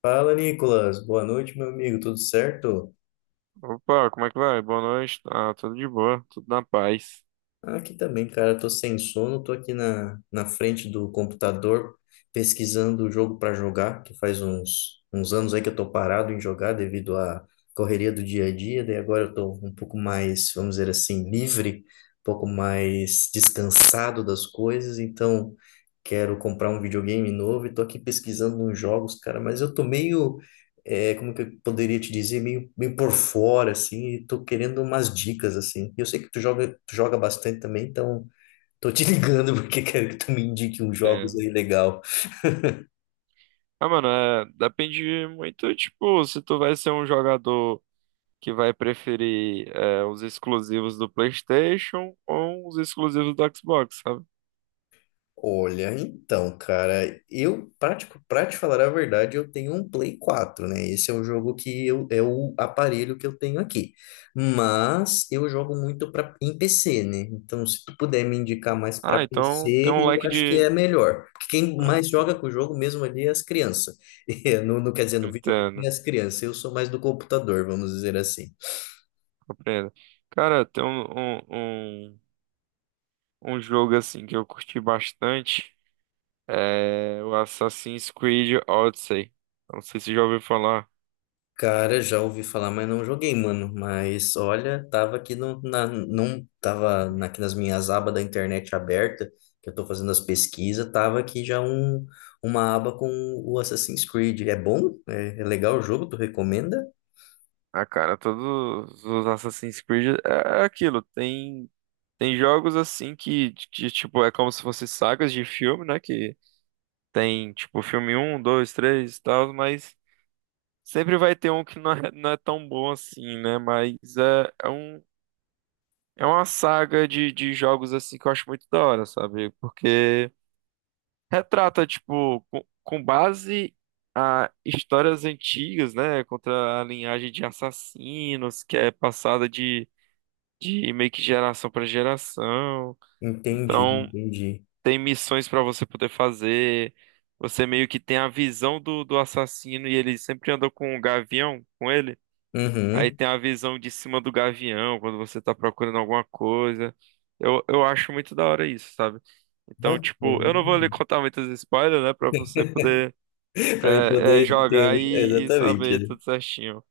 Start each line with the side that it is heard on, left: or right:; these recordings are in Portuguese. left: Fala, Nicolas. Boa noite, meu amigo. Tudo certo?
right: Opa, como é que vai? Boa noite. Ah, tudo de boa, tudo na paz.
left: Aqui também, cara. Tô sem sono. Tô aqui na frente do computador pesquisando o jogo para jogar, que faz uns anos aí que eu tô parado em jogar devido à correria do dia a dia. Daí agora eu tô um pouco mais, vamos dizer assim, livre, um pouco mais descansado das coisas. Então, quero comprar um videogame novo e tô aqui pesquisando uns jogos, cara. Mas eu tô meio como que eu poderia te dizer, meio por fora, assim, e tô querendo umas dicas, assim. Eu sei que tu joga bastante também, então tô te ligando porque quero que tu me indique uns jogos
right: É.
left: aí legal.
right: Ah, mano, depende muito, tipo, se tu vai ser um jogador que vai preferir os exclusivos do PlayStation ou os exclusivos do Xbox, sabe?
left: Olha, então, cara, eu, pra te falar a verdade, eu tenho um Play 4, né? Esse é o jogo que eu, é o aparelho que eu tenho aqui. Mas eu jogo muito em PC, né? Então, se tu puder me indicar mais pra
right: Ah, então tem um
left: PC, eu
right: leque
left: acho que
right: de.
left: é melhor. Porque quem
right: Ah,
left: mais joga
right: sim,
left: com o jogo mesmo ali é as crianças. É, não, não quer dizer no videogame é
right: entendo,
left: as crianças, eu sou mais do computador, vamos dizer assim.
right: compreendo. Cara, tem um, um, um, um jogo assim que eu curti bastante, é o Assassin's Creed Odyssey. Não sei se já ouviu falar.
left: Cara, já ouvi falar, mas não joguei, mano. Mas olha, tava aqui no, na, num, tava na- aqui nas minhas abas da internet aberta, que eu tô fazendo as pesquisas, tava aqui já uma aba com o Assassin's Creed. É bom? É, é legal o jogo? Tu recomenda?
right: Ah, cara, todos os Assassin's Creed é aquilo. Tem jogos assim que, tipo, é como se fossem sagas de filme, né? Que tem, tipo, filme um 2 3 e tal, mas sempre vai ter um que não é tão bom assim, né? É uma saga de jogos assim que eu acho muito da hora, sabe? Porque retrata, tipo, com base a histórias antigas, né? Contra a linhagem de assassinos que é passada de meio que geração para geração.
left: Entendi,
right: Então,
left: entendi.
right: tem missões para você poder fazer. Você meio que tem a visão do assassino e ele sempre andou com um gavião com ele. Aí
left: Uhum.
right: tem a visão de cima do gavião quando você tá procurando alguma coisa. Eu acho muito da hora isso, sabe? Então, tipo,
left: Bacana.
right: eu não vou lhe contar muitos spoilers, né? Pra você poder
left: Pra mim poder ter.
right: jogar e
left: Exatamente.
right: saber
left: Né?
right: tudo certinho.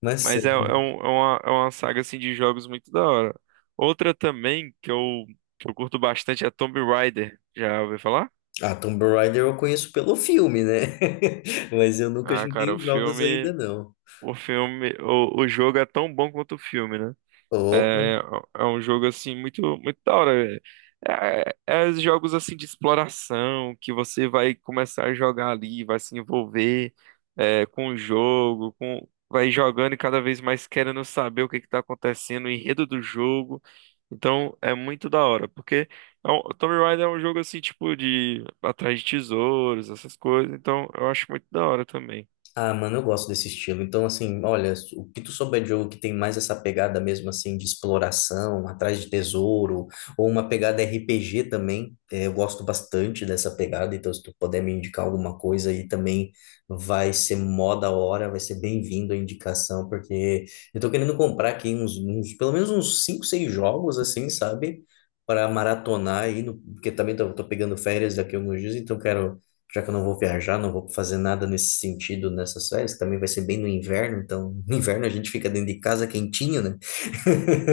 left: Mas
right: Mas é uma saga assim de jogos muito da hora. Outra também que eu curto bastante é Tomb Raider. Já ouviu falar?
left: ah, Tomb Raider eu conheço pelo filme, né? Mas eu nunca
right: Ah, cara,
left: joguei os jogos ainda, não.
right: o filme, o jogo é tão bom quanto o filme, né?
left: Opa!
right: É, é um jogo assim muito muito da hora. É jogos assim de exploração que você vai começar a jogar ali, vai se envolver com o jogo, com vai jogando e cada vez mais querendo saber o que está acontecendo, o enredo do jogo. Então é muito da hora, porque o Tomb Raider é um jogo assim tipo de atrás de tesouros, essas coisas. Então eu acho muito da hora também.
left: Ah, mano, eu gosto desse estilo. Então, assim, olha, o que tu souber de jogo que tem mais essa pegada mesmo, assim, de exploração, atrás de tesouro, ou uma pegada RPG também, eu gosto bastante dessa pegada. Então, se tu puder me indicar alguma coisa aí também, vai ser mó da hora, vai ser bem-vindo a indicação, porque eu tô querendo comprar aqui pelo menos uns 5 6 jogos, assim, sabe? Para maratonar aí, porque também tô pegando férias daqui a alguns dias, então quero já que eu não vou viajar, não vou fazer nada nesse sentido nessas férias, também vai ser bem no inverno, então no inverno a gente fica dentro de casa quentinho, né?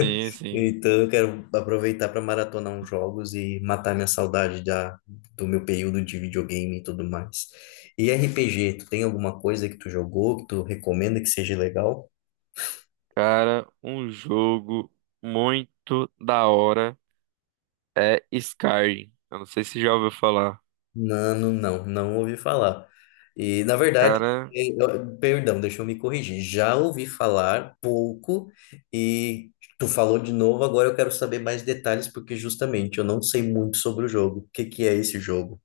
right: Sim, sim.
left: Então eu quero aproveitar para maratonar uns jogos e matar minha saudade do meu período de videogame e tudo mais. E RPG, tu tem alguma coisa que tu jogou, que tu recomenda que seja legal?
right: Cara, um jogo muito da hora é Skyrim. Eu não sei se já ouviu falar.
left: Nano, não, não ouvi falar. E, na verdade,
right: Cara,
left: perdão, deixa eu me corrigir. Já ouvi falar pouco e tu falou de novo, agora eu quero saber mais detalhes, porque justamente eu não sei muito sobre o jogo. O que que é esse jogo?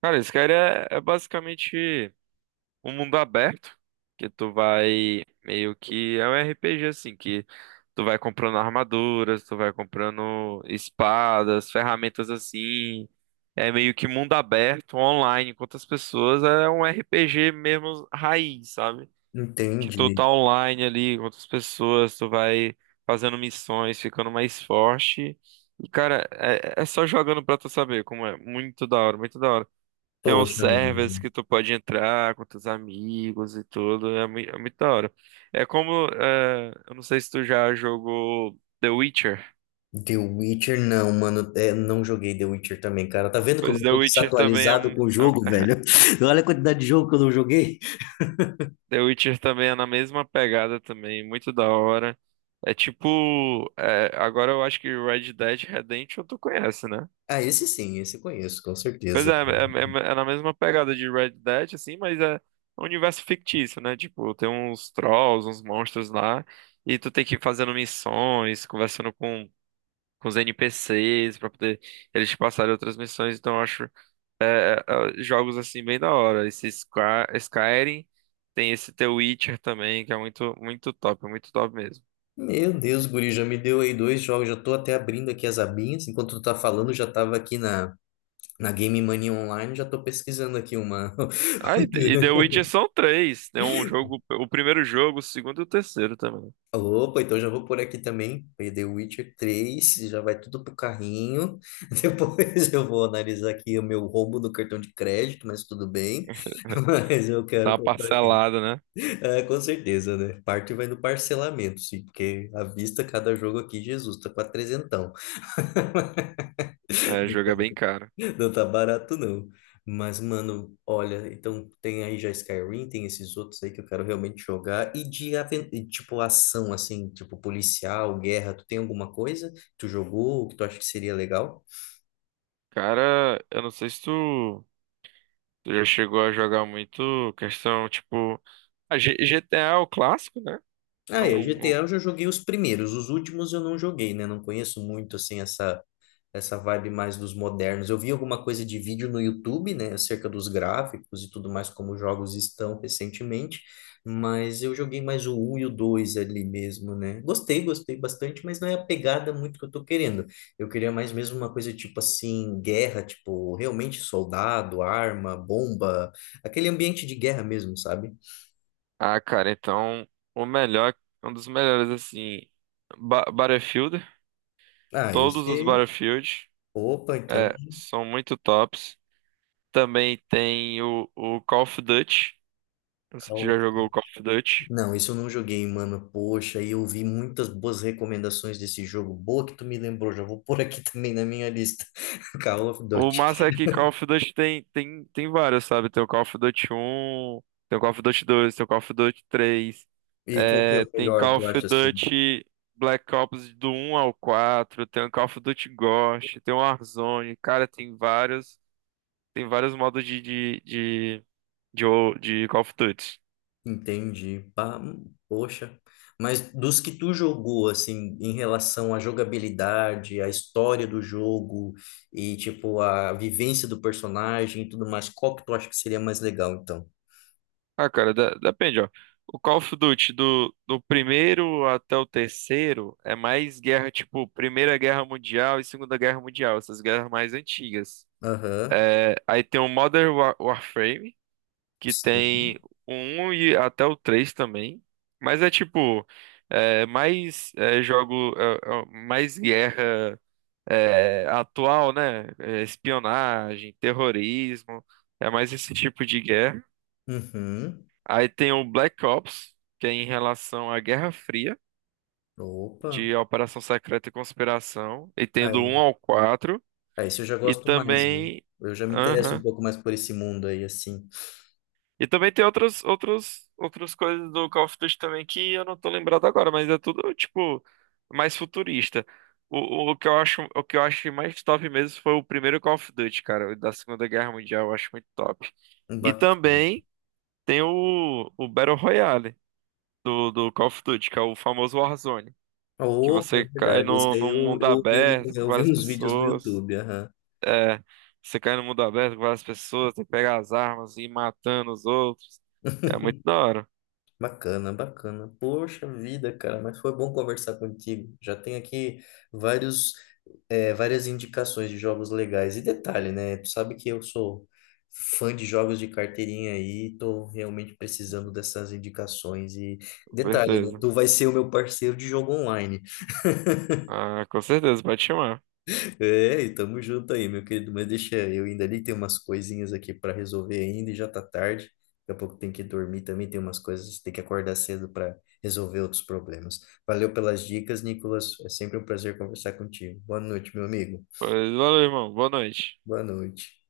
right: cara, Skyrim é basicamente um mundo aberto que tu vai meio que é um RPG assim que tu vai comprando armaduras, tu vai comprando espadas, ferramentas assim. É meio que mundo aberto, online, com outras pessoas, é um RPG mesmo raiz, sabe? Que tu
left: Entendi.
right: tá online ali com outras pessoas, tu vai fazendo missões, ficando mais forte. E, cara, é só jogando pra tu saber como é. Muito da hora, muito da hora. Tem uns
left: Poxa,
right: servers
left: mano.
right: que tu pode entrar com teus amigos e tudo. É, é muito da hora. É como. É, eu não sei se tu já jogou The Witcher.
left: The Witcher não, mano. É, não joguei The Witcher também, cara. Tá vendo como
right: Pois
left: eu
right: The
left: tô
right: Witcher também
left: desatualizado com o
right: é- um,
left: jogo,
right: é-
left: velho? Olha a quantidade de jogo que eu não joguei.
right: The Witcher também é na mesma pegada também, muito da hora. É tipo, é, agora eu acho que Red Dead Redemption tu conhece, né?
left: Ah, esse sim, esse eu conheço, com
right: Pois
left: certeza.
right: é na mesma pegada de Red Dead, assim, mas é um universo fictício, né? Tipo, tem uns trolls, uns monstros lá, e tu tem que ir fazendo missões, conversando com os NPCs pra poder eles te passarem outras missões. Então, eu acho é, jogos assim bem da hora. Esse Skyrim, tem esse The Witcher também, que é muito, muito top mesmo.
left: Meu Deus, guri, já me deu aí dois jogos, já tô até abrindo aqui as abinhas, enquanto tu tá falando, já tava aqui na Game Mania Online, já tô pesquisando aqui uma...
right: Ah, e The Witcher são três. Tem um jogo, o primeiro jogo, o segundo e o terceiro também.
left: Opa, então já vou por aqui também, aí The Witcher 3, já vai tudo pro carrinho, depois eu vou analisar aqui o meu roubo do cartão de crédito, mas tudo bem, mas eu
right: Dá
left: quero
right: uma
left: comprar aqui.
right: parcelada, né?
left: É, com certeza, né? Parte vai no parcelamento, sim, porque à vista cada jogo aqui, Jesus, tá quase trezentão.
right: É, jogo é bem caro.
left: Não tá barato, não. Mas, mano, olha, então tem aí já Skyrim, tem esses outros aí que eu quero realmente jogar. E de, e, tipo, ação, assim, tipo policial, guerra, tu tem alguma coisa que tu jogou, que tu acha que seria legal?
right: Cara, eu não sei se tu já chegou a jogar muito questão, tipo, GTA é o clássico, né? É
left: Ah, é,
right: um- um-
left: GTA eu já joguei os primeiros, os últimos eu não joguei, né? Não conheço muito, assim, essa vibe mais dos modernos. Eu vi alguma coisa de vídeo no YouTube, né, acerca dos gráficos e tudo mais, como os jogos estão recentemente, mas eu joguei mais o um e o 2 ali mesmo, né? Gostei, gostei bastante, mas não é a pegada muito que eu tô querendo. Eu queria mais mesmo uma coisa tipo assim, guerra, tipo, realmente soldado, arma, bomba, aquele ambiente de guerra mesmo, sabe?
right: Ah, cara, então o melhor, um dos melhores assim, Battlefield,
left: Ah,
right: todos os
left: esse.
right: Battlefield,
left: Opa, então.
right: é, são muito tops. Também tem o Call of Duty. Não sei se
left: Call
right: já
left: of
right: jogou o Call of Duty.
left: Não, isso eu não joguei, mano. Poxa, e eu vi muitas boas recomendações desse jogo. Boa que tu me lembrou, já vou pôr aqui também na minha lista. Call of
right: O massa é
left: Duty.
right: que Call of Duty tem várias, sabe? Tem o Call of Duty um, tem o Call of Duty dois, tem o Call of Duty três,
left: E qual que é
right: é,
left: o
right: tem
left: melhor,
right: Call
left: tu
right: of
left: acha assim?
right: Duty Black Ops do um ao quatro, tem o Call of Duty Ghost, tem o Warzone, cara, tem vários modos de Call of Duty.
left: Entendi. Pá, poxa. Mas dos que tu jogou, assim, em relação à jogabilidade, à história do jogo e, tipo, a vivência do personagem e tudo mais, qual que tu acha que seria mais legal, então?
right: Ah, cara, depende, ó. O Call of Duty do primeiro até o terceiro é mais guerra, tipo, Primeira Guerra Mundial e Segunda Guerra Mundial, essas guerras mais antigas.
left: Aham.
right: Aí tem o Warframe, que tem
left: Sim.
right: o 1 e até o 3 também. Mas é tipo, mais guerra atual, né? É, espionagem, terrorismo, é mais esse tipo de guerra.
left: Uhum.
right: Aí tem o Black Ops, que é em relação à Guerra Fria,
left: Opa.
right: de Operação Secreta e Conspiração, e tem do 1
left: Aí.
right: ao 4
left: Ah, isso eu já
right: e
left: gosto mais, viu?
right: também.
left: Eu já me interesso um
right: Aham.
left: pouco mais por esse mundo aí, assim.
right: E também tem outras outros, outras coisas do Call of Duty também que eu não tô lembrado agora, mas é tudo, tipo, mais futurista. O, o que eu acho, o que eu achei mais top mesmo foi o primeiro Call of Duty, cara, o da Segunda Guerra Mundial, eu acho muito top. E
left: Bacana.
right: também tem o Battle Royale do Call of Duty, que é o famoso Warzone. Que
left: Opa, é
right: você cai
left: verdade. Esse
right: no,
left: aí
right: num
left: eu,
right: mundo
left: eu, ouvi,
right: aberto com
left: eu vi
right: várias
left: uns vídeos no
right: pessoas.
left: YouTube. Aham.
right: É, você cai no mundo aberto com várias pessoas, tem que pegar as armas e ir matando os outros. É muito da hora,
left: Bacana, bacana. Poxa vida, cara, mas foi bom conversar contigo. Já tem aqui vários, várias indicações de jogos legais. E detalhe, né? Tu sabe que eu sou fã de jogos de carteirinha aí, tô realmente precisando dessas indicações. E
right: com
left: detalhe, né?
right: certeza.
left: Tu vai ser o meu parceiro de jogo online.
right: Ah, com certeza, pode chamar.
left: É, e tamo junto aí, meu querido. Mas deixa eu ainda ali, tem umas coisinhas aqui para resolver ainda e já tá tarde. Daqui a pouco tem que dormir também, tem umas coisas, tem que acordar cedo para resolver outros problemas. Valeu pelas dicas, Nicolas. É sempre um prazer conversar contigo. Boa noite, meu amigo.
right: Pois valeu, irmão. Boa noite.
left: Boa noite.